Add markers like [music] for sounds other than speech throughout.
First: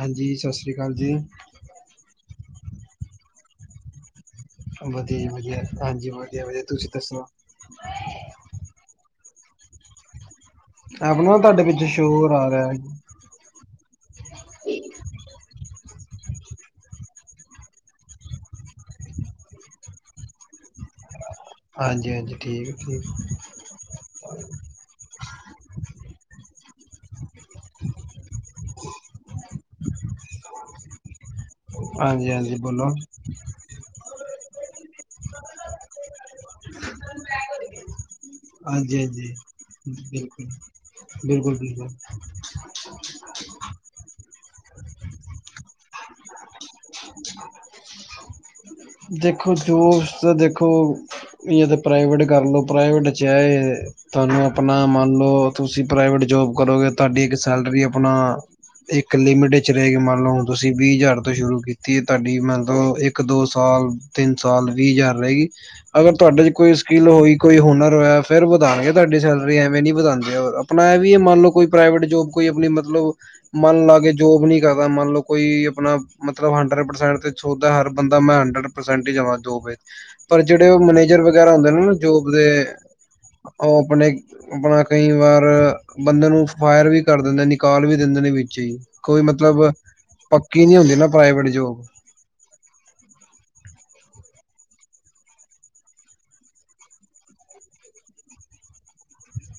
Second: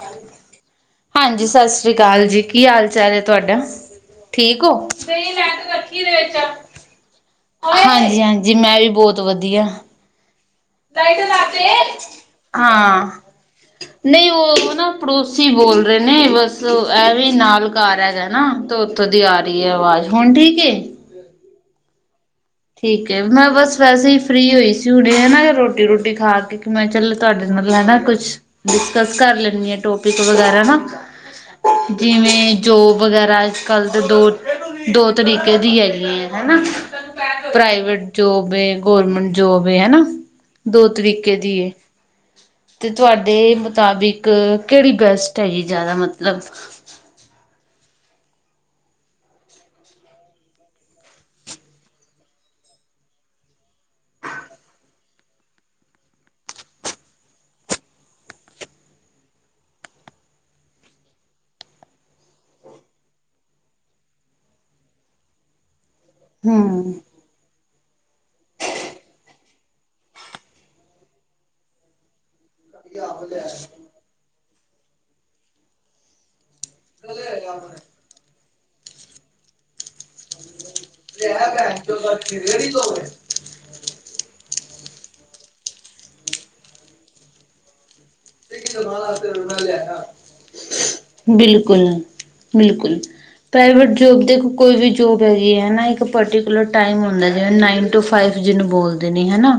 ਹਾਂਜੀ ਸਤਿ ਸ੍ਰੀ ਅਕਾਲ ਜੀ ਹਾਂਜੀ ਸਤਿ ਸ਼੍ਰੀ ਅਕਾਲ ਜੀ ਕੀ ਹਾਲ ਚਾਲ ਹੈ ਤੁਹਾਡਾ ਠੀਕ ਹੋ ਵਧੀਆ ਜੀ ਵਧੀਆ ਹਾਂਜੀ ਵਧੀਆ ਵਧੀਆ ਤੁਸੀਂ ਦੱਸੋ ਹਾਂਜੀ ਹਾਂਜੀ ਜੀ ਮੈਂ ਵੀ ਬਹੁਤ ਵਧੀਆ ਆਪਣਾ ਤੁਹਾਡੇ ਪਿੱਛੇ ਸ਼ੋਰ ਆ ਰਿਹਾ ਹੈ। ਹਾਂ ਨਹੀਂ ਉਹ ਨਾ ਪੜੋਸੀ ਬੋਲ ਰਹੇ ਨੇ ਬਸ ਐਵੇਂ ਨਾਲ ਘ ਹੈਗਾ ਉੱਥੋਂ ਦੀ ਆ ਰਹੀ ਹੈ ਆਵਾਜ਼ ਹੁਣ ਠੀਕ ਹਾਂਜੀ ਹਾਂਜੀ ਠੀਕ ਏ ਮੈਂ ਬਸ ਵੈਸੇ ਹੀ ਫਰੀ ਹੋਈ ਸੀ ਹੁਣੇ ਹੈ ਰੋਟੀ ਰੋਟੀ ਖਾ ਕੇ ਮੈਂ ਚੱਲ ਤੁਹਾਡੇ ਨਾਲ ਹੈਨਾ ਕੁਛ ਡਿਸਕਸ ਕਰ ਲੈਂਦੀ ਆ ਟੋਪਿਕ ਵਗੈਰਾ ਨਾ ਹਾਂਜੀ ਜਿਵੇਂ ਹਾਂਜੀ ਬੋਲੋ ਜੋਬ ਵਗੈਰਾ ਕੱਲ੍ਹ ਦੇ ਦੋ ਦੋ ਤਰੀਕੇ ਦੀ ਹੈ ਨਹੀਂ ਹੈ ਨਾ ਪ੍ਰਾਈਵੇਟ ਜੋਬ ਹਾਂਜੀ ਗਰਮੈਂਟ ਹਾਂਜੀ ਜੋਬ ਹਨਾ ਬਿਲਕੁਲ ਦੋ ਤਰੀਕੇ ਦੀ। ਬਿਲਕੁਲ ਬਿਲਕੁਲ ਤੇ ਤੁਹਾਡੇ ਮੁਤਾਬਿਕ ਕਿਹੜੀ ਬੈਸਟ ਹੈਗੀ ਜ਼ਿਆਦਾ ਮਤਲਬ [unintelligible] ਦੇਖੋ ਤਾਂ ਦੇਖੋ ਜਾ ਤਾਂ ਪ੍ਰਾਈਵੇਟ ਕਰ ਲਓ ਪ੍ਰਾਈਵੇਟ 'ਚਾਹੇ ਤੁਹਾਨੂੰ ਆਪਣਾ ਮੰਨ ਲਓ ਤੁਸੀਂ ਪ੍ਰਾਈਵੇਟ ਜੋਬ ਕਰੋਗੇ ਤੁਹਾਡੀ ਇੱਕ ਸੈਲਰੀ ਆਪਣਾ ਇੱਕ ਲਿਮਿਟ ਵਿੱਚ ਰਹਿ ਕੇ ਮੰਨ ਲਓ ਹੁਣ ਤੁਸੀਂ ਵੀਹ ਹਜ਼ਾਰ ਤੋਂ ਸ਼ੁਰੂ ਕੀਤੀ ਐ ਤੁਹਾਡੀ ਮਤਲਬ ਇੱਕ ਦੋ ਸਾਲ ਤਿੰਨ ਸਾਲ ਵੀਹ ਹਜ਼ਾਰ ਰਹੇਗੀ ਅਗਰ ਤੁਹਾਡੇ ਚ ਕੋਈ ਹਮ ਸਕਿੱਲ ਹੋਈ ਕੋਈ ਹੁਨਰ ਹੋਇਆ ਫੇਰ ਵਧਾਣਗੇ ਤੁਹਾਡੀ ਸੈਲਰੀ ਐਵੇਂ ਨੀ ਵਧਾਣਗੇ ਹੋਰ ਆਪਣਾ ਇਹ ਵੀ ਇਹ ਮੰਨ ਲਓ ਕੋਈ ਪ੍ਰਾਈਵੇਟ ਜੋਬ ਕੋਈ ਆਪਣੀ ਮਤਲਬ ਮਨ ਲਾ ਕੇ ਜੋਬ ਨੀ ਕਰਦਾ ਮੰਨ ਲਓ ਕੋਈ ਆਪਣਾ ਮਤਲਬ ਹੰਡਰਡ ਪਰਸੈਂਟ ਤੇ ਸੋਚਿਆ ਹਰ ਬੰਦਾ ਮੈਂ ਹੰਡਰਡ ਪਰਸੈਂਟ ਹੀ ਜਾਵਾਂ ਦੋ ਪਰ ਜਿਹੜੇ ਉਹ ਮੈਨੇਜਰ ਵਗੈਰਾ ਹੁੰਦੇ ਨੇ ਨਾ ਜੋਬ ਦੇ ਉਹ ਆਪਣੇ ਆਪਣਾ ਕਈ ਵਾਰ ਬੰਦੇ ਨੂੰ ਫਾਇਰ ਵੀ ਕਰ ਦੇਂਦੇ ਨੀ ਕਾਲ ਵੀ ਦਿੰਦੇ ਨੇ ਵਿੱਚ ਹੀ ਕੋਈ ਮਤਲਬ ਪੱਕੀ ਨੀ ਹੁੰਦੀ ਨਾ ਪ੍ਰਾਈਵੇਟ ਜੋਬ। ਬਿਲਕੁਲ ਬਿਲਕੁਲ। ਪ੍ਰਾਈਵੇਟ ਜੋਬ ਦੇ ਕੋਈ ਵੀ ਜੋਬ ਹੈਗੀ ਹੈ ਨਾ ਇੱਕ ਪਰਟੀਕੂਲਰ ਟਾਈਮ ਹੁੰਦਾ ਜਿਵੇਂ ਨਾਈਨ ਟੂ ਫਾਈਵ। ਜਿਹਨੂੰ ਬੋਲਦੇ ਨੀ ਹਨਾ।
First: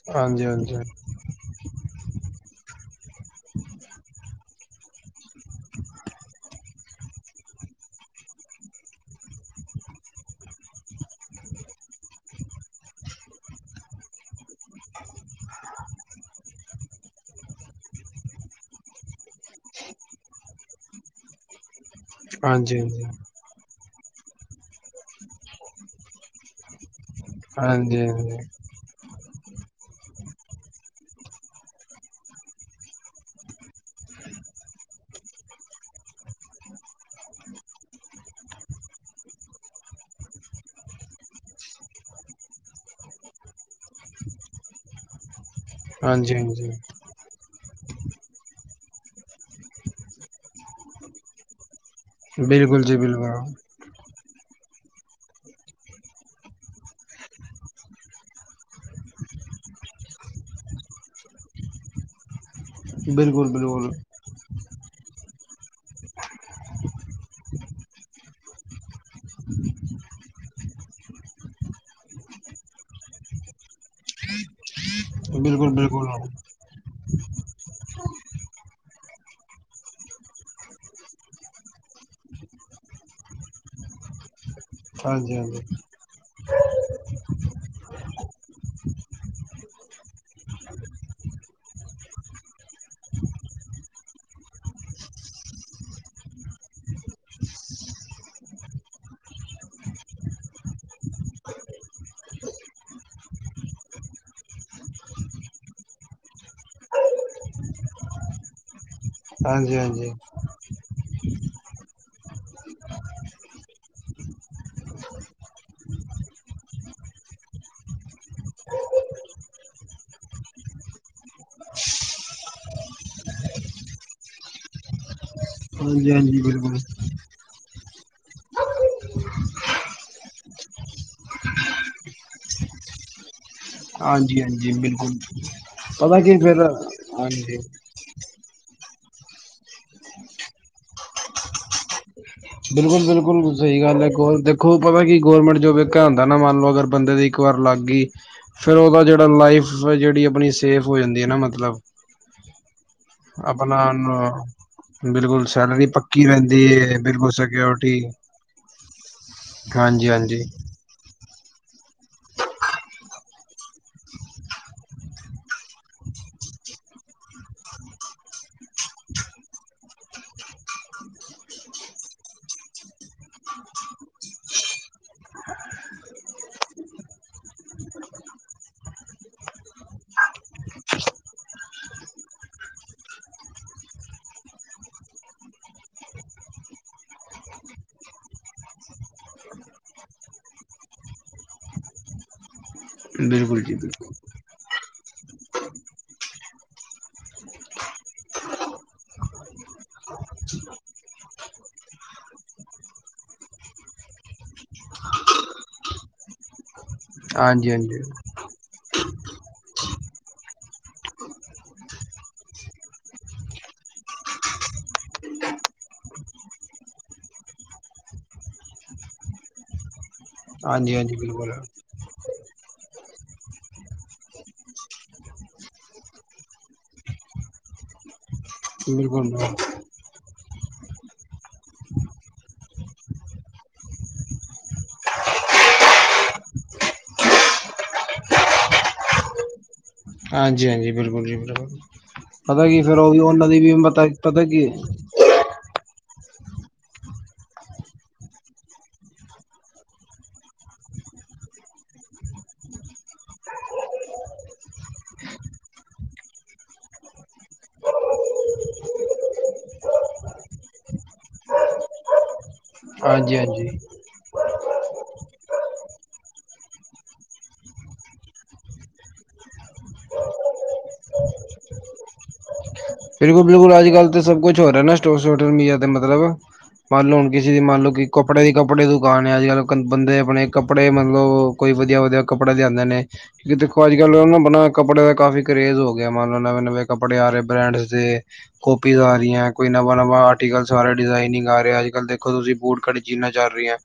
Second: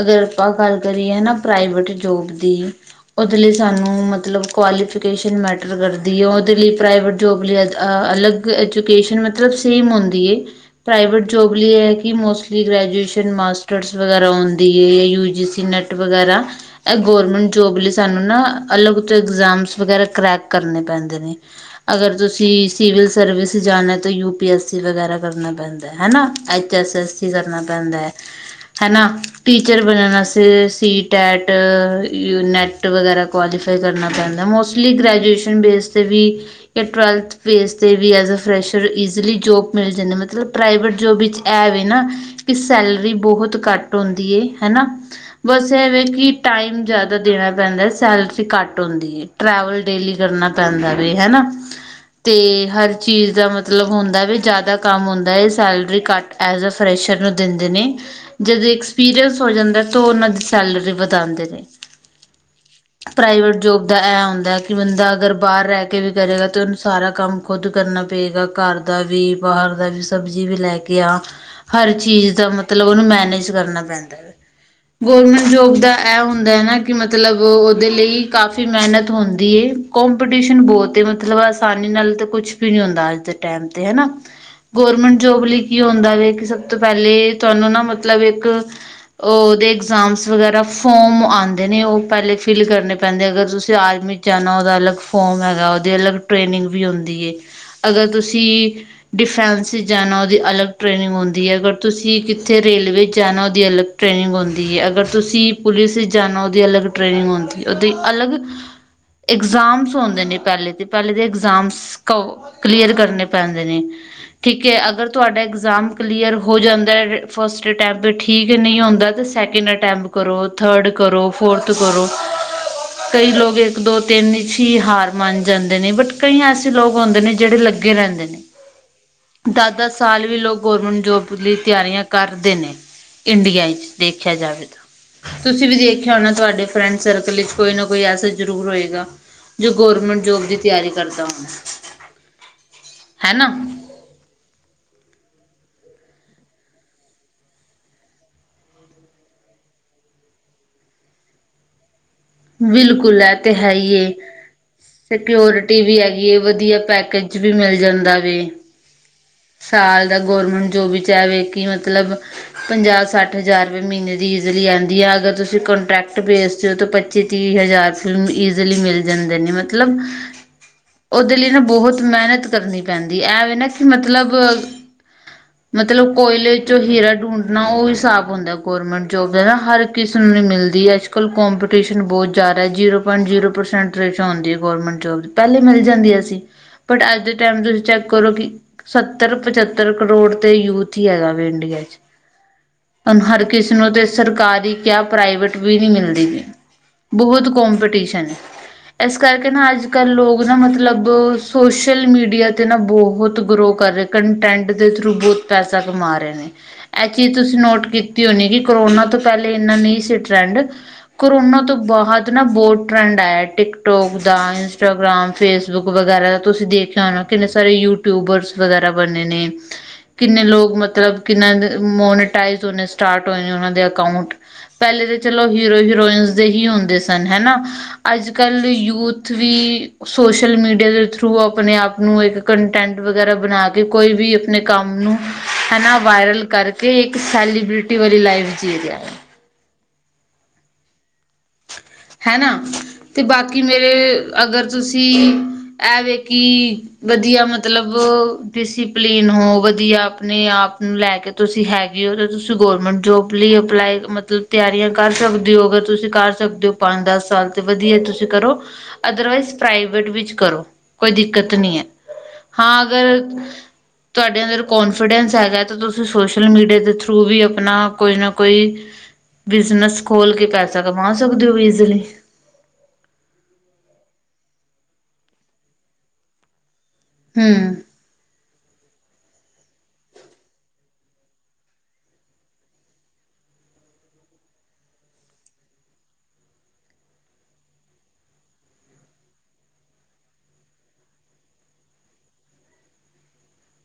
ਅਗਰ ਹਾਂਜੀ ਆਪਾ ਹਾਂਜੀ ਗੱਲ ਹਾਂਜੀ ਕਰੀਏ ਨਾ ਪ੍ਰਾਈਵੇਟ ਜੋਬ ਦੀ। ਉਹਦੇ ਲਈ ਸਾਨੂੰ ਮਤਲਬ ਕੁਆਲੀਫਿਕੇਸ਼ਨ ਮੈਟਰ ਕਰਦੀ ਹੈ ਉਹਦੇ ਲਈ ਪ੍ਰਾਈਵੇਟ ਜੋਬ ਲਈ ਅ ਆ ਅਲੱਗ ਐਜੂਕੇਸ਼ਨ ਮਤਲਬ ਸੇਮ ਹੁੰਦੀ ਹੈ। ਪ੍ਰਾਈਵੇਟ ਜੋਬ ਲਈ ਇਹ ਐ ਕਿ ਮੋਸਟਲੀ ਗ੍ਰੈਜੂਏਸ਼ਨ ਮਾਸਟਰਸ ਵਗੈਰਾ ਹੁੰਦੀ ਐ ਜਾ ਯੂ ਜੀ ਸੀ ਨੈਟ ਵਗੈਰਾ ਇਹ ਗੌਰਮੈਂਟ ਜੋਬ ਲਈ ਸਾਨੂੰ ਨਾ ਅਲਗ ਤੋਂ ਇੰਗਜ਼ਾਮ ਵਗੈਰਾ ਕਰੈਕ ਕਰਨੇ ਪੈਂਦੇ ਨੇ। ਅਗਰ ਤੁਸੀਂ ਹਾਂਜੀ ਸਿਵਲ ਸਰਵਿਸ ਜਾਣਾ ਤਾਂ ਯੂ ਪੀ ਐੱਸ ਸੀ ਵਗੈਰਾ ਕਰਨਾ ਪੈਂਦਾ ਹੈ ਨਾ ਐੱਚ ਐਸ ਐੱਸ ਸੀ ਕਰਨਾ ਹਾਂਜੀ ਪੈਂਦਾ। ਹਾਂਜੀ ਹਨਾ ਟੀਚਰ ਬੰਨਣ ਵਾਸਤੇ ਸੀ ਟਐਟ ਨੈੱਟ ਵਗੈਰਾ ਕੁਆਲੀਫਾਈ ਕਰਨਾ ਪੈਂਦਾ ਮੋਸਟਲੀ ਗ੍ਰੈਜੂਏਸ਼ਨ ਬੇਸ ਤੇ ਵੀ ਜਾ ਟਵੈਲਥ ਬੇਸ ਤੇ ਵੀ ਐਜ ਫਰੈਸ਼ਰ ਈਜ਼ਲੀ ਜੋਬ ਮਿਲ ਜਾਂਦਾ ਮਤਲਬ ਪ੍ਰਾਈਵੇਟ ਜੋਬ ਵਿੱਚ ਇਹ ਵੇ ਨਾ ਕਿ ਸੈਲਰੀ ਬਹੁਤ ਕੱਟ ਹੁੰਦੀ ਐ ਹੈਨਾ। ਬਸ ਐ ਵੇ ਕਿ ਹਾਂਜੀ ਹਾਂਜੀ ਟਾਈਮ ਜਾ ਦੇਣਾ ਪੈਂਦਾ ਸੈਲਰੀ ਘੱਟ ਹੁੰਦੀ ਐ ਟਰੈਵਲ ਡੇਲੀ ਕਰਨਾ ਪੈਂਦਾ ਵੇ ਹੈ ਨਾ। ਤੇ ਬਿਲਕੁਲ ਹਰ ਜੀ ਚੀਜ਼ ਦਾ ਮਤ ਬਿਲਕੁਲ ਮਤਲਬ ਹੁੰਦਾ ਵੇ ਜਾਦਾ ਕੰਮ ਹੁੰਦਾ ਹੈ salary cut as a fresher ਨੂੰ ਦਿੰਦੇ ਨੇ। ਜਦੋਂ ਐਕਸਪੀਰੀਅੰਸ ਹੋ ਜਾਂਦਾ ਤੇ ਉਹ ਉਹਨਾਂ ਦੀ ਸੈਲਰੀ ਵਧਾਉਂਦੇ ਨੇ। ਬਿਲਕੁਲ ਪ੍ਰਾਈਵੇਟ ਜੋਬ ਬਿਲਕੁਲ ਦਾ ਇਹ ਹੁੰਦਾ ਕਿ ਬੰਦਾ ਅਗਰ ਬਾਰ ਰਹ ਕੇ ਵੀ ਕਰੇਗਾ ਤਾਂ ਉਹਨੂੰ ਸਾਰਾ ਕੰਮ ਖੁਦ ਕਰਨਾ ਪਏਗਾ ਘਰ ਦਾ ਵੀ ਬਾਰ ਦਾ ਵੀ ਸਬਜ਼ੀ ਵੀ ਲੈ ਕੇ ਆ। ਹਰ ਚੀਜ਼ ਦਾ ਮਤਲਬ ਉਹਨੂੰ ਮੈਨੇਜ ਕਰਨਾ ਪੈਂਦਾ ਵੇ। ਗੌਰਮੈਂਟ ਬਿਲਕੁਲ ਜੋਬ ਦਾ ਬਿਲਕੁਲ ਇਹ ਹੁੰਦਾ ਹੈ ਨਾ ਕਿ ਮਤਲਬ ਉਹਦੇ ਲਈ ਕਾਫੀ ਮਿਹਨਤ ਹੁੰਦੀ ਹੈ ਕਪੀਟੀਸ਼ਨ ਬਹੁਤ ਮਤਲਬ ਆਸਾਨੀ ਨਾਲ ਕੁਛ ਵੀ ਨਹੀਂ ਹੁੰਦਾ ਅੱਜ ਦੇ ਟਾਈਮ ਤੇ ਹਨਾ। [unintelligible] ਗੌਰਰਮੈਂਟ ਹਾਂਜੀ ਜੋਬ ਲਈ ਹਾਂਜੀ ਕੀ ਹੁੰਦਾ ਜੇ ਕਿਸ ਤੋਂ ਪਹਿਲੇ ਤੁਹਾਨੂੰ ਨਾ ਮਤਲਬ ਇੱਕ ਉਹਦੇ ਇਗਜਾਮ ਵਗੈਰਾ ਫੋਮ ਆ ਦੇ ਨੇ ਉਹ ਪਹਿਲੇ ਫਿਲ ਕਰਨੇ ਪੈਂਦੇ ਅਗਰ ਤੁਸੀ ਆਰਮੀ ਚ ਜਾਣਾ ਉਹਦਾ ਅਲੱਗ ਫੋਮ ਹੈਗਾ ਉਹਦੇ ਅਲੱਗ ਟ੍ਰੇਨਿੰਗ ਵੀ ਹੁੰਦੀ ਐ ਅਗਰ ਤੁਸੀ ਡਿਫੈਂਸ ਚ ਜਾਣਾ ਉਹਦੀ ਅਲੱਗ ਟ੍ਰੇਨਿੰਗ ਹੁੰਦੀ ਹੈ ਅਗਰ ਤੁਸੀਂ ਕਿੱਥੇ ਰੇਲਵੇ ਚ ਜਾਣਾ ਉਹਦੀ ਅਲੱਗ ਟ੍ਰੇਨਿੰਗ ਹੁੰਦੀ ਹੈ ਅਗਰ ਤੁਸੀ ਪੁਲਿਸ ਇੱ ਜਾਣਾ ਉਹਦੀ ਅਲੱਗ ਟ੍ਰੇਨਿੰਗ ਹੁੰਦੀ ਉਹਦੇ ਅਲੱਗ ਹਾਂਜੀ ਹਾਂਜੀ ਇਗਜ਼ਾਮ ਹਾਂਜੀ ਹੁੰਦੇ ਨੇ ਪਹਿਲੇ ਤੇ। ਪਹਿਲੇ ਦੇ ਇਗਜ਼ਾਮ ਕਲੀਅਰ ਕਰਨੇ ਪੈਂਦੇ ਨੇ। ਠੀਕ ਹੈ ਅਗਰ ਤੁਹਾਡਾ ਇਗਜ਼ਾਮ ਕਲੀਅਰ ਹੋ ਜਾਂਦਾ ਫਸਟ ਅਟੈਂਪ ਠੀਕ ਏ ਨਹੀਂ ਹੁੰਦਾ ਸੈਕਿੰਡ ਅਟੈਂਪਟ ਕਰੋ ਥਰਡ ਕਰੋ ਫੋਰਥ ਕਰੋ ਕਈ ਲੋਕ ਇੱਕ ਦੋ ਤਿੰਨ ਇਚ ਹੀ ਹਾਰ ਮੰਨ ਜਾਂਦੇ ਨੇ ਹਾਂਜੀ ਬਟ ਕਈ ਹਾਂਜੀ ਐਸੇ ਬਿਲਕੁਲ ਲੋਕ ਹੁੰਦੇ ਨੇ ਜਿਹੜੇ ਲੱਗੇ ਰਹਿੰਦੇ ਨੇ। ਦਸ-ਦਸ ਸਾਲ ਵੀ ਲੋਕ ਗਵਰਮੈਂਟ ਜੋਬ ਲਈ ਤਿਆਰੀਆਂ ਕਰਦੇ ਨੇ ਇੰਡੀਆ ਦੇਖਿਆ ਹਾਂਜੀ ਜਾਵੇ ਹਾਂਜੀ ਤਾ ਬਿਲਕੁਲ ਤੁਸੀ ਵੀ ਦੇਖਿਆ ਪਤਾ ਹੋਣਾ ਕੀ ਫੇਰ ਤੁਹਾਡੇ ਫਰੈਂਡ ਸਰਕਲ ਵਿੱਚ ਹਾਂਜੀ ਕੋਈ ਨਾ ਕੋਈ ਐਸਾ ਜ਼ਰੂਰ ਹੋਏਗਾ ਜੋ ਗੌਰਮੈਂਟ ਜੋਬ ਦੀ ਤਿਆਰੀ ਕਰਦਾ ਹੋਣਾ। ਹੈਨਾ ਬਿਲਕੁਲ-ਬਿਲਕੁਲ ਸਈ ਗੱਲ ਐ ਕੋਲ ਤੇ ਖੋ ਪਤਾ ਕਿ ਗੌਰਮੈਂਟ ਜੋਬ ਇੱਕ ਐ ਹੁੰਦਾ ਨਾ ਮੰਨ ਲਓ ਅਗਰ ਬੰਦੇ ਦੀ ਇੱਕ ਵਾਰ ਲੱਗ ਗਈ ਫਿਰ ਉਦਾ ਜੇੜਾ ਲਾਈਫ ਫੇਰ ਜੇੜੀ ਅਪਣੀ ਸੇਫ ਹੋ ਜਾਂਦੀ ਐ ਨਾ ਮਤਲਬ। ਵਿਲਕੁਲ ਐ ਤੇ ਹੈ ਆਪਣਾ ਈ ਏ ਫੇਰ ਬਿਲਕੁਲ ਪੇਓਰਟੀ ਸੈਲਰੀ ਵੀ ਪੱਕੀ ਹੈਗੀ ਏ ਰਹਿੰਦੀ ਵਦੀਆ ਹੈ ਪੈ ਬਿਲਕੁਲ ਕੇਜ ਵੀ ਮਿਲ ਸਿਕਿਓਰਟੀ ਜਾਂਦਾ ਵੇ, ਸਾਲ ਹਾਂਜੀ ਦਾ ਹਾਂਜੀ ਗੌਰਮੈਂਟ ਜੋਬ ਚ ਐ ਵੇ ਕਿ ਮਤਲਬ ਮਤਲਬ ਪੰਜਾਹ, ਸੱਠ ਹਜ਼ਾਰ ਰੁਪਏ ਮੀਨੇ ਦੀ ਈਜ਼ਲੀ ਆਂਦੀ ਐ, ਅਗਰ ਤੁਸੀਂ ਕਾਂਟਰੈਕਟ ਬੇਸ ਹੋ ਤਾਂ ਪ ਚੀ, ਤੀਹ ਹਜ਼ਾਰ ਰੁਪਏ ਈਜ਼ਲੀ ਮਿਲ ਜਾਂਦੇ ਨੇ ਮਤਲਬ ਓਦੇ ਲਈ ਨਾ ਬੌਤ ਮੇਹਨਤ ਕਰਨੀ ਪੈਂਦੀ ਐਵੇਂ ਨਾ ਕਿ ਮਤਲਬ [unintelligible] ਮਤਲਬ ਕੋਇਲੇ ਚੋਂ ਹੀਰਾ ਡੂੰਡਣਾ ਓ ਹਿਸਾਬ ਹੁੰਦਾ ਗੌਰਮੈਂਟ ਜੋਬ ਦਾ ਨਾ ਹਰ ਕਿਸੇ ਨੂੰ ਨੀ ਮਿਲਦੀ ਐ ਫੁੱਲ ਕੋਂਪ ਕਿਸ਼ਨ ਬੌਤ ਜੈਦਾ ਜ਼ੀਰੋ ਪੋਂਈਟ ਜ਼ੀਰੋ ਪ੍ਰਸੈਂਟ ਰੇਸ਼ਾ ਹੋਂਦੀ ਏ ਗਰਮਟ ਜੋਬ ਦੀ, ਪੈਲੇ ਮਿਲ ਜਾਂਦੀਆਂ ਸੀ ਬਟ ਅੱਜ ਦੇ ਟੈਮ ਤੁਸੀਂ ਚੈੱਕ ਕਰੋ ਕਿ ਸੱਤਰ, ਪਚੱਤਰ ਕਰੋੜ ਤੇ ਯੂਥ ਈ ਹੈਗਾ ਵੇ ਇੰਡੀਆ ਚ। ਹੁਣ ਹਰ ਬਿਲਕੁਲ ਜੀ ਕਿਸੇ ਨੂੰ ਤੇ ਬਿਲਕੁਲ ਸਰਕਾਰੀ ਕਿਆ ਪ੍ਰਾਈਵੇਟ ਵੀ ਨਈ ਮਿਲਦੀ ਪਈ। ਬਹੁਤ ਕੋਂਪੀਟੀਸ਼ਨ ਏ। ਇਸ ਕਰਕੇ ਨਾ ਅੱਜ ਕੱਲ ਲੋਕ ਨਾ ਮਤਲਬ, ਸੋਸ਼ਲ ਮੀਡੀਆ ਤੇ ਨਾ ਬਹੁਤ ਗਰੋ ਕਰ ਰਏ। ਕੰਟੈਂਟ ਦੇ ਥਰੂ ਬੌਤ ਪੈਸਾ ਕਮਾ ਰਏ ਨੇ। ਇਹ ਚੀਜ਼ ਤੁਸੀਂ ਹਾਂਜੀ ਨੋਟ ਹਾਂਜੀ ਕੀਤੀ ਹੋਣੀ ਕਿ ਕਰੋਨਾ ਤੋਂ ਪੈਲੇ ਇੰਨਾ ਨਹੀਂ ਸੀ ਟਰੈਂਡ ਕਰੋਨਾ ਤੋਂ ਬਾਹਦ ਨਾ ਬੌਤ ਟਰੈਂਡ ਆਇਆ ਟਿਕਟੋਕ ਦਾ, ਇੰਸਟਾਗ੍ਰਾਮ, ਫੇਸਬੁੱਕ ਵਗੈਰਾ ਦਾ ਤੁਸੀਂ ਦੇਖ ਕਿੰਨੇ ਸਾਰੇ ਯੂਟਿਊਬਰਸ ਵਗੈਰਾ ਬਣੇ ਨੇ [inaudible] ਕਿੰਨੇ ਲੋਕ ਹਾਂਜੀ ਹਾਂਜੀ ਮਤਲਬ ਕਿੰਨਾ ਬਿਲਕੁਲ ਮੋਨੇ ਟਾਈਜ ਹੋਨੇ ਸਟਾਰਟ ਹੋਏ ਨੇ ਉਨਾਂ ਦੇ ਅਕਾਊਂਟ ਪੈਲੇ ਤੇ ਚਲੋ ਹੀਰੋ ਹੀਰੋਇਨਸ ਦੇ ਹੀ ਹੁੰਦੇ ਸਨ ਹੈਨਾ, ਅੱਜ ਕੱਲ ਯੂਥ ਬਿਲਕੁਲ ਵੀ ਸੋਸ਼ਲ ਮੀਡੀਆ ਦੇ ਥਰੂ ਅਪਣੇ ਆਪ ਨੂੰ ਇੱਕ ਕੰਟੈਂਟ ਵਗੈਰਾ ਬਣਾ ਕੇ ਕੋਈ ਵੀ ਅਪਣੇ ਕੰਮ ਨੂੰ ਹੈਨਾ ਵਾਇਰਲ ਕਰਕੇ ਇੱਕ ਸੈਲੀਬ੍ਰਿਟੀ ਵਾਲੀ ਲਾਈਫ ਜੀ ਰਿਆ ਐ। ਹਾਂਜੀ-ਹਾਂਜੀ, ਬਿਲਕੁਲ ਜੀ ਬਿਲਕੁਲ। ਹੈ ਨਾ ਪਤਾ ਕੀ ਫੇਰ ਉਹ ਵੀ ਅਤੇ ਉਹਨਾਂ ਦੀ ਬਾਕੀ ਵੀ ਮੇਰੇ ਪਤਾ ਪਤਾ ਕੀ ਅਗਰ ਤੁਸੀਂ ਐਵੇ ਕਿ ਵਦੀਆ ਮਤਲਬ ਡਿਸੀਪਲੀਨ ਹੋ ਵਦੀਆ ਅਪਣੇ ਆਪ ਨੂੰ ਲੈ ਕੇ ਤੁਸੀਂ ਹੈਗੇ ਓ ਤਾਂ ਤੁਸੀਂ ਗੌਰਮੈਂਟ ਜੋਬ ਲਈ ਅਪਲਾਈ ਮਤਲਬ ਤਿਆਰੀਆਂ ਕਰ ਸਕਦੇ ਓ ਅਗਰ ਤੁਸੀਂ ਕਰ ਸਕਦੇ ਓ ਪੰਜ, ਦਸ ਸਾਲ ਤੇ ਵਦੀਆਂ ਤੁਸੀਂ ਕਰੋ। ਅਦਰਵਾਈਜ਼ ਪ੍ਰਾਈਵੇਟ ਵਿੱਚ ਕਰੋ ਕੋਈ ਦਿੱਕਤ ਨੀ ਐ। ਹਾਂ ਅਗਰ ਹਾਂਜੀ ਹਾਂਜੀ ਤੁਆਡੇ ਅੰਦਰ ਕੋਨਫੀਡੈਂਸ ਹੈਗਾ ਤਾਂ ਤੁਸੀਂ ਸੋਸ਼ਲ ਮੀਡੀਆ ਦੇ ਥਰੂ ਵੀ ਅਪਣਾ ਕੋਈ ਨਾ ਕੋਈ ਬਿਜਨਸ ਖੋਲ ਕੇ ਪੈਸਾ ਕਮਾ ਸਕਦੇ ਓ ਇਜ਼ਲੀ। ਬਿਲਕੁਲ-ਬਿਲਕੁਲ ਅੱਜਕਲ ਤਾਂ ਸਭ ਕੁੱਛ ਹੋ ਰਿਆ ਨਾ ਸਟੋ ਸਟੋਟਲ ਮੀਡੀਆ ਤੇ ਮਤਲਬ ਮੰਨ ਲਓ ਹੁਣ ਕਿਸੇ ਦੀ ਹਮ ਮੰਨ ਲਓ ਕਿ ਕੱਪੜੇ ਦੀ ਕੱਪੜੇ ਦੁਕਾਨ ਐ ਅੱਜ ਕੱਲ ਕ ਬੰਦੇ ਅਪਣੇ ਕੱਪੜੇ ਮਤਲਬ ਕੋਈ ਵਦੀਆ-ਵਦੀਆ ਕੱਪੜੇ ਲਿਆਂਂਦੇ ਨੇ ਜੀ ਦੇਖੋ ਅੱਜ ਕੱਲ ਨਾ ਬਨਾ ਕੱਪੜੇ ਦਾ ਕਾਫੀ ਕਰੇੇਜ਼ ਹੋ ਗਿਆ ਮਨ ਲਓ ਨਵੇਂ-ਨਵੇਂ ਕੱਪੜੇ ਆ ਰਏ ਬ੍ਰੈਂਡ ਦੇ ਕੋਪੀਜ਼ ਆ ਰਈਆਂ ਕੋਈ ਨਵਾਂ ਨਵਾਂ ਆਰਟੀਕਲਸ ਆ ਰਿਆ, ਡਿਜ਼ਾਇਨਿੰਗ ਆ ਰਿਆ ਅੱਜ ਕੱਲ ਦੇਖੋ ਤੁਸੀਂ ਬੂਟ ਕਟੀ ਜੀੱਨਾ ਚੱਲ ਰਈਆਂ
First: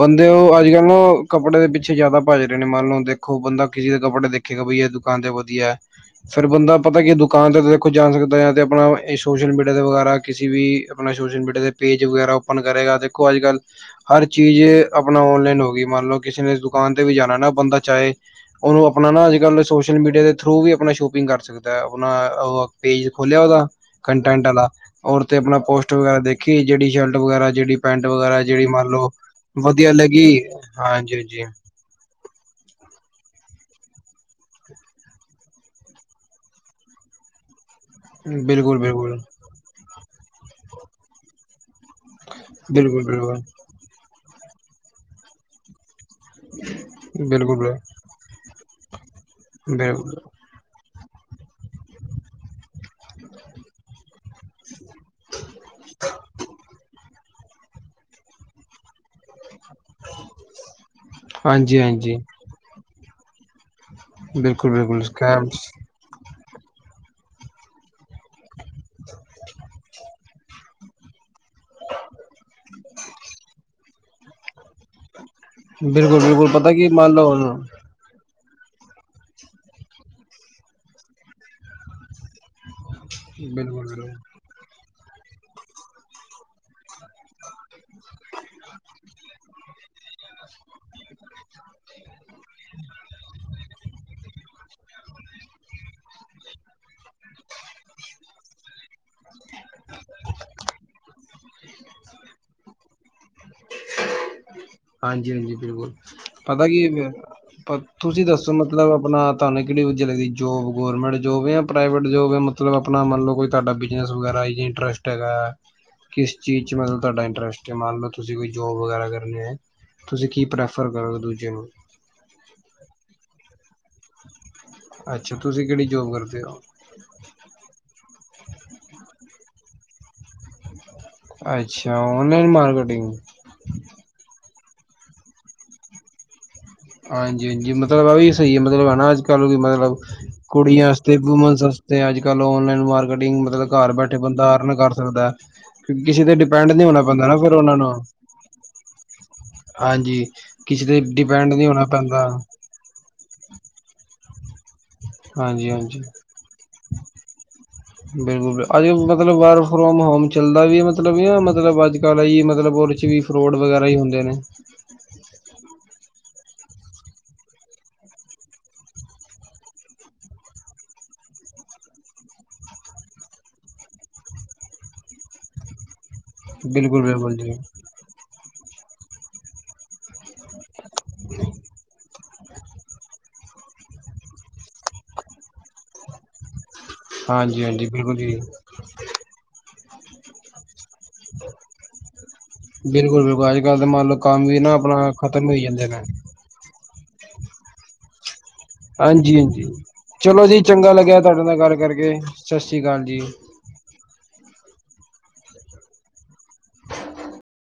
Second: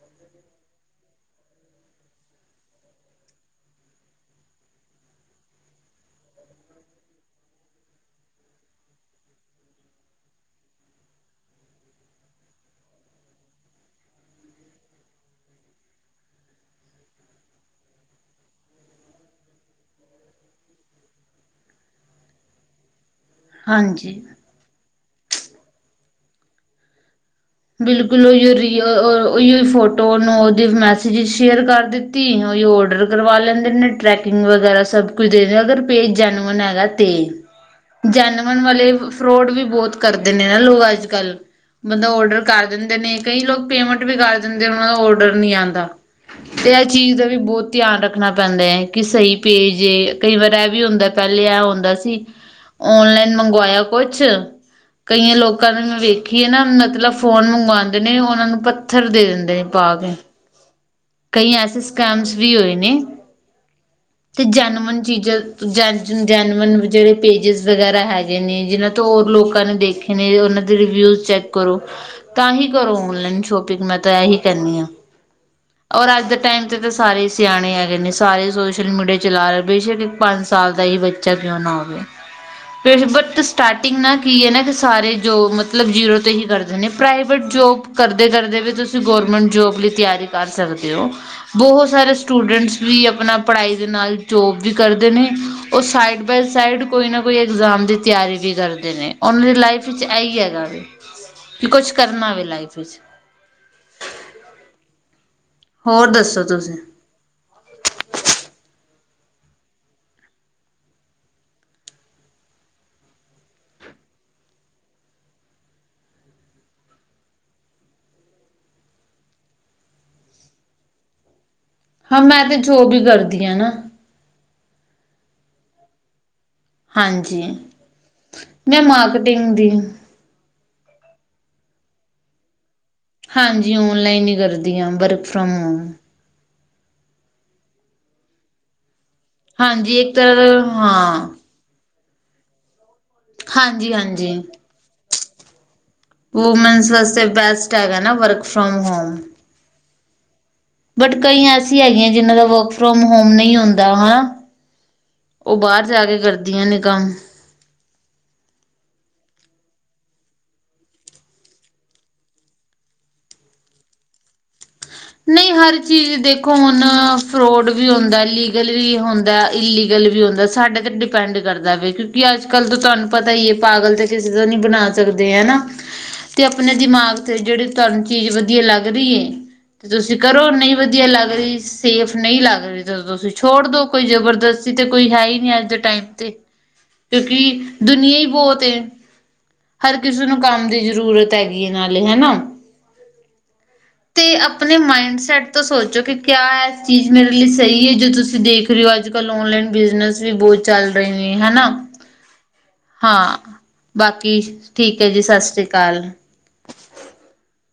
ਬੰਦੇ ਓ ਅੱਜ ਕੱਲ ਨਾ ਕੱਪੜੇ ਦੇ ਪਿੱਛੇ ਜੈਦਾ ਭੱਜ ਰਹੇ ਨੇ ਮੰਨ ਲਓ ਦੇਖੋ ਬੰਦਾ ਕਿਸੇ ਦੇ ਕੱਪੜੇ ਦੇ ਦਖੇਗਾ ਬਈ ਇਹ ਦੁਕਾਨ ਤੇ ਵਦੀਆਂ ਐ ਫੇਰ ਬੰਦਾ ਪਤਾ ਕੀ ਦੁਕਾਨ ਤੇ ਦੇਖੋ ਜਾ ਸਕ ਦਾ ਤੇ ਅਪਣਾ ਸੋਸ਼ਲ ਮੀਡੀਆ ਦੇ ਵਗੈਰਾ ਕਿਸੀ ਵੀ ਅਪਣਾ ਸੋਸ਼ਲ ਮੀਡੀਆ ਦੇ ਪੇਜ ਵਗੈਰਾ ਓਪਨ ਕਰੇਗਾ ਦੇਖੋ ਅੱਜ-ਕੱਲ ਹਰ ਚੀਜ਼ ਅਪਣਾ ਓਨਲਾਈਨ ਹੋਗੀ ਮੰਨ ਲਓ ਕਿਸੇ ਨੇ ਦੁਕਾਨ ਤੇ ਵੀ ਜਾਣਾ ਨਾ ਬੰਦਾ ਚਾਹੇ ਉਨੂੰ ਅਪਣਾ ਨਾ ਅੱਜ-ਕੱਲ ਸੋਸ਼ਲ ਮੀਡੀਆ ਦੇ ਥਰੂ ਵੀ ਅਪਣਾ ਸ਼ੋਪਿੰਗ ਕਰ ਸਕਦਾ ਐ ਅਪਣਾ ਓ ਪੇਜ ਖੋਲਿਆ ਉਹਦਾ ਹਾਂਜੀ। ਕੰਟੈਂਟ ਆਲਾ ਔਰ ਤੇ ਆਪਣਾ ਪੋਸਟ ਵਗੈਰਾ ਦੇਖੀ ਜਿਹੜੀ ਸ਼ਰਟ ਵਗੈਰਾ। ਜਿਹੜੀ ਪੈਂਟ ਬਿਲਕੁਲ ਵਗੈਰਾ ਉਈਓ ਜਿਹੜੀ ਰੀ ਅ ਮੰਨ ਲਓ ਅਰ ਉਈਓ ਵਧੀਆ ਫੋਟੋ ਉ ਲੱਗੀ ਨੂੰ ਉਹਦੇ ਮੈਸੇਜ ਹਾਂਜੀ ਹਾਂਜੀ ਸ਼ੇਅਰ ਕਰ ਦਿੱਤ ਤੀ ਹੋਈਓ ਔਡਰ ਕਰਵਾ ਲੈਂਦੇ ਨੇ ਟਰੈਕਿੰਗ ਵਗੈਰਾ ਸਭ ਕੁਛ ਦੇ ਅਗਰ ਪੇਜ ਜੈਨੁਅਨ ਹੈਗਾ ਤੇ। [inaudible] ਜੈਨਮਨ ਬਿਲਕੁਲ ਵਾਲੇ, ਬਿਲਕੁਲ ਫਰੋਡ ਵੀ ਬੋਅਤ ਕਰਦੇ ਨੇ ਨਾ ਲੋਕ ਅੱਜ-ਕੱਲ, ਬੰਦਾ ਔਡਰ ਕਰ ਦਿੰਦੇ ਬਿਲਕੁਲ ਨੇ, ਕਈ ਬਿਲਕੁਲ ਲੋਕ ਪੇਮੈਂਟ ਵੀ ਕਰ ਦਿੰਦੇ ਉਹਨਾਂ ਦਾ ਔਡਰ ਨੀ ਆਂਦਾ। ਤੇ ਇਹ ਚੀਜ਼ ਦਾ ਵੀ ਬਹੁਤ ਬਿਲਕੁਲ ਧਿਆਨ ਰੱਖਣਾ ਪੈਂਦਾ ਐ ਕਿ ਸਹੀ ਪੇਜ ਬਿਲਕੁਲ ਏ ਕਈ ਵਾਰ ਇਹ ਵੀ ਹੁੰਦਾ ਪਹਿਲੇ ਐ ਹੁੰਦਾ ਸੀ, ਓਨਲਾਈਨ ਮੰਗਵਾਇਆ ਕੁਛ ਕਈਆਂ ਲੋਕਾਂ ਨੂੰ ਮੈਂ ਵੇਖੀਏ ਨਾ ਮਤਲਬ ਫੋਨ ਮੰਗਵਾਂਦੇ ਨੇ ਉਹਨਾਂ ਨੂੰ ਪੱਥਰ ਦੇ ਡੇ ਪਾ ਕੇ ਕਈ ਐਸੇ ਹਾਂਜੀ-ਹਾਂਜੀ, ਸਕੈਮਸ ਵੀ ਹੋਏ ਨੇ, ਤੇ ਬਿਲਕੁਲ-ਬਿਲਕੁਲ ਜੈਨੁਅਨ ਸਕੈਮਸ ਚੀਜ਼ਾਂ ਜ ਜੈਨੁਅਨ ਜਿਹੜੇ ਪੇਜਿਸ ਵਗੈਰਾ ਹੈਗੇ ਨੇ ਜਿਨ੍ਹਾਂ ਤੋਂ ਹੋਰ ਲੋਕਾਂ ਨੇ ਦੇਖ ਏ ਨੇ ਉਹਨਾਂ ਦੇ ਰਿਵਿਊਜ਼ ਚੈੱਕ ਕਰੋ ਤਾਂ ਹੀ ਕਰੋ ਔਨਲਾਈਨ ਸ਼ੋਪਿੰਗ ਮੈਂ ਤਾਂ ਇਹੀ ਕਹਿਨੀ ਆ। ਔਰ ਅੱਜ ਦੇ ਬਿਲਕੁਲ-ਬਿਲਕੁਲ ਟਾਈਮ ਪਤਾ ਤੇ ਕੀ ਤਾਂ ਮੰਨ ਸਾਰੇ ਈ ਲਓ ਸਿਆਣੇ ਬਿਲਕੁਲ-ਬਿਲਕੁਲ, ਹੈਗੇ ਨੇ। ਸਾਰੇ ਸੋਸ਼ਲ ਮੀਡੀਆ ਚਲਾ ਰੇ ਬੇਸ਼ੱਕ ਇੱਕ ਪੰਜ ਸਾਲ ਦਾ ਹੀ ਬੱਚਾ ਕਿਉਂ ਨਾ ਹੋਵੇ। ਬਟ ਹਾਂਜੀ-ਹਾਂਜੀ ਸਟਾਰਟਿੰਗ ਬਿਲਕੁਲ ਨਾ ਕੀ ਏ ਨਾ ਕਿ ਸਾਰੇ ਜੋ ਮਤਲਬ ਜੀਰੋ ਤੇ ਹੀ ਕਰਦੇ ਨੇ ਪ੍ਰਾਈਵੇਟ ਜੋਬ ਕਰਦੇ-ਕਰਦੇ ਵੀ ਤੁਸੀਂ ਗੌਰਮੈਂਟ ਜੋਬ ਲਈ ਤਿਆਰੀ ਕਰ ਸਕਦੇ ਓ ਬਹੁਤ ਸਾਰੇ ਸਟੂਡੈਂਟਸ ਵੀ ਆਪਣਾ ਪੜ੍ਹਾਈ ਦੇ ਨਾਲ ਜੋਬ ਵੀ ਕਰਦੇ ਨੇ ਉਹ ਸਾਈਡ ਬਾਏ ਸਾਈਡ ਕੋਈ ਨਾ ਕੋਈ ਐਗਜ਼ਾਮ ਦੀ ਤਿਆਰੀ ਵੀ ਕਰ ਦੇ ਨੇ ਉਹਨਾਂ ਦੀ ਲਾਈਫ ਵਿੱਚ ਇਹ ਈ ਹੈਗਾ ਵੇ, ਕਿ ਕੁਛ ਕਰਨਾ ਵੀ ਲਾਈਫ ਵਿੱਚ। ਹਾਂਜੀ-ਹਾਂਜੀ, ਬਿਲਕੁਲ ਹੋਰ ਦੱਸੋ ਪਤਾ ਤੁਸੀਂ? ਕੀ ਤੁਸੀਂ ਦੱਸੋ ਮਤਲਬ ਆਪਣਾ ਤੁਹਾਨੂੰ ਕਿਹੜੀ ਵਧੀਆ ਲੱਗੀ ਜੋਬ, ਗੋਰਮੈਂਟ ਜੋਬ ਜਾਂ ਪ੍ਰਾਈਵੇਟ ਜੋਬ? ਮਤਲਬ ਆਪਣਾ ਮੰਨ ਲਓ ਕੋਈ ਤੁਹਾਡਾ ਬਿਜਨਸ ਵਗੈਰਾ ਇੰਟਰਸਟ ਹੈਗਾ। ਕਿਸ ਚੀਜ਼ ਚ ਮਤਲਬ ਤੁਹਾਡਾ ਇੰਟਰਸਟ ਅ ਮੰਨ ਲਓ ਤੁਸੀਂ ਕੋਈ ਜੋਬ ਵਗੈਰਾ ਕਰਨੀ ਐ। ਤੁਸੀਂ ਕੀ ਪ੍ਰੈਫਰ ਕਰੋਗੇ ਦੂਜੇ ਨੂੰ? ਹਾਂ, ਮੈਂ ਤੇ ਜੋਬ ਈ ਕਰਦੀ ਆ ਨਾ। ਅੱਛਾ, ਤੁਸੀਂ ਕਿਹੜੀ ਜੋਬ ਕਰਦੇ ਓ? ਹਾਂਜੀ, ਮੈਂ ਮਾਰਕੀਟਿੰਗ ਦੀ। ਅੱਛਾ, ਔਨਲਾਈਨ ਮਾਰਕੀਟਿੰਗ। ਹਾਂਜੀ ਓਨਲਾਈਨ ਈ ਕਰਦੀ ਆ, ਵਰਕ ਫਰੋਮ ਹੋਮ। ਹਾਂਜੀ-ਹਾਂਜੀ ਮਤਲਬ ਆ ਵੀ ਸਈ ਆ ਮਤਲਬ ਹੈ ਨਾ ਅੱਜ-ਕਲ ਮਤਲਬ ਹਾਂਜੀ ਇੱਕ ਤਰ੍ਹਾਂ ਕੁੜੀਆਂ ਵਸਤੇ ਹਾਂ ਵਮ ਤੇ ਅੱਜ-ਕੱਲ੍ਹ ਓਨਲਾਈਨ ਮਾਰਕੀਟਿੰਗ ਮਤਲਬ ਘਰ ਹਾਂਜੀ ਬੈਠੇ ਹਾਂਜੀ ਬੰਦਾ ਅਰਨ ਕਰ ਸਕਦਾ ਏ। ਕਿਸੀ ਤੇ ਡਿਪੈਂਡ ਨੀ ਵੂਮੈਨਸ ਹੋਣਾ ਵਾਸਤੇ ਪੈਂਦਾ ਨਾ ਫਿਰ ਬੈਸਟ ਉਹਨਾ ਨੂੰ, ਹੈਗਾ ਨਾ ਵਰਕ ਫਰੋਮ ਹੋਮ ਹਾਂਜੀ। ਕਿਸੇ ਤੇ ਬਟ ਕਈ ਡਿਪੈਂਡ ਨਹੀਂ ਐਸੀ ਹੋਣਾ ਹੈਗੀਆਂ ਪੈਂਦਾ ਜਿਹਨਾਂ ਦਾ ਵਰਕ ਫਰੋਮ ਹੋਮ ਨਈ ਹੁੰਦਾ ਹਾਂ। ਹਾਂਜੀ-ਹਾਂਜੀ‌। ਬਿਲਕੁਲ ਅੱਜ ਮਤਲਬ ਵਰਕ ਫਰੋਮ ਹੋਮ ਚੱਲਦਾ ਵੀ ਮਤਲਬ ਕ ਮਤਲਬ ਅੱਜ-ਕੱਲ੍ਹ ਜੀ ਮਤਲਬ ਵਿੱਚ ਵੀ ਫਰੋਡ ਵਗੈਰਾ ਈ ਹੁੰਦੇ ਨੇ। [inaudible] ਨਈ ਹਰ ਚੀਜ਼ ਦੇਖੋ ਹੁਣ ਫਰੋਡ ਵੀ ਹੁੰਦਾ, ਲੀਗਲ ਵੀ ਹੁੰਦਾ, ਇਲੀਗਲ ਵੀ ਹੁੰਦਾ। ਸਾਡੇ ਤੇ ਡਿਪੈਂਡ ਕਰਦਾ ਵੇ ਕਿਉਂਕਿ ਅੱਜ-ਕੱਲ ਤਾਂ ਤੁਹਾਨੂੰ ਪਤਾ ਈ ਏ ਪਾਗਲ ਤੇ ਕਿਸੇ ਦਾ ਨੀ ਬਣਾ ਸਕਦੇ ਹੈਨਾ। [inaudible] ਤੇ ਆਪਣੇ ਦਿਮਾਗ ਬਿਲਕੁਲ-ਬਿਲਕੁਲ ਤੇ ਜੀ ਜਿਹੜੀ ਤੁਹਾਨੂੰ ਚੀਜ਼ ਵਧੀਆ ਲੱਗ ਰਹੀ ਏ‌। ਤੇ ਤੁਸੀਂ ਕਰੋ, ਨਹੀਂ ਵਧੀਆ ਲੱਗ ਰਹੀ ਸੇਫ ਨਹੀਂ ਲੱਗ ਰਈ, ਜਦੋਂ ਤੁਸੀਂ ਛੋੜ ਦੋ ਕੋਈ ਜਬਰਦਸਤੀ ਤੇ ਕੋਈ ਹੈ ਹੀ ਨਹੀਂ ਅੱਜ ਦੇ ਟਾਈਮ ਤੇ। ਕਿਉਂਕਿ ਹਾਂਜੀ-ਹਾਂਜੀ ਬਿਲਕੁਲ ਦੁਨੀਆਂ ਹੀ ਜੀ। ਬਹੁਤ ਏ ਹਰ ਕਿਸੇ ਨੂੰ ਕੰਮ ਦੀ ਜ਼ਰੂਰਤ ਹੈਗੀ ਇਹ ਨਾਲ ਹੈਨਾ ਬਿਲਕੁਲ-ਬਿਲਕੁਲ, ਅੱਜ ਕੱਲ ਤਾਂ ਮੰਨ ਲਓ ਕੰਮ ਵੀ ਨਾ ਆਪਣੇ ਆਪਣਾ ਮਾਇੰਡ ਖ਼ਤਮ ਸੈਟ ਹੋਈ ਤੋਂ ਜਾਂਦੇ ਨੇ। ਸੋਚੋ ਕਿ ਕਿਆ ਇਹ ਚੀਜ਼ ਮੇਰੇ ਲਈ ਸਹੀ ਏ, ਜੋ ਤੁਸੀਂ ਦੇਖ ਰਹੇ ਹੋ ਅੱਜ ਕੱਲ ਹਾਂਜੀ-ਹਾਂਜੀ, ਔਨਲਾਈਨ ਬਿਜ਼ਨਸ ਵੀ ਚਲੋ ਜੀ ਬਹੁਤ ਚੰਗਾ ਚੱਲ ਰਹੇ ਲੱਗਿਆ ਨੇ ਤੁਹਾਡੇ ਨਾਲ ਹਨਾ ਗੱਲ ਕਰਕੇ, ਸਤਿ ਸ੍ਰੀ ਅਕਾਲ ਜੀ। ਹਾਂ ਬਾਕੀ ਠੀਕ ਐ ਜੀ, ਸਤਿ ਸ਼੍ਰੀ ਅਕਾਲ।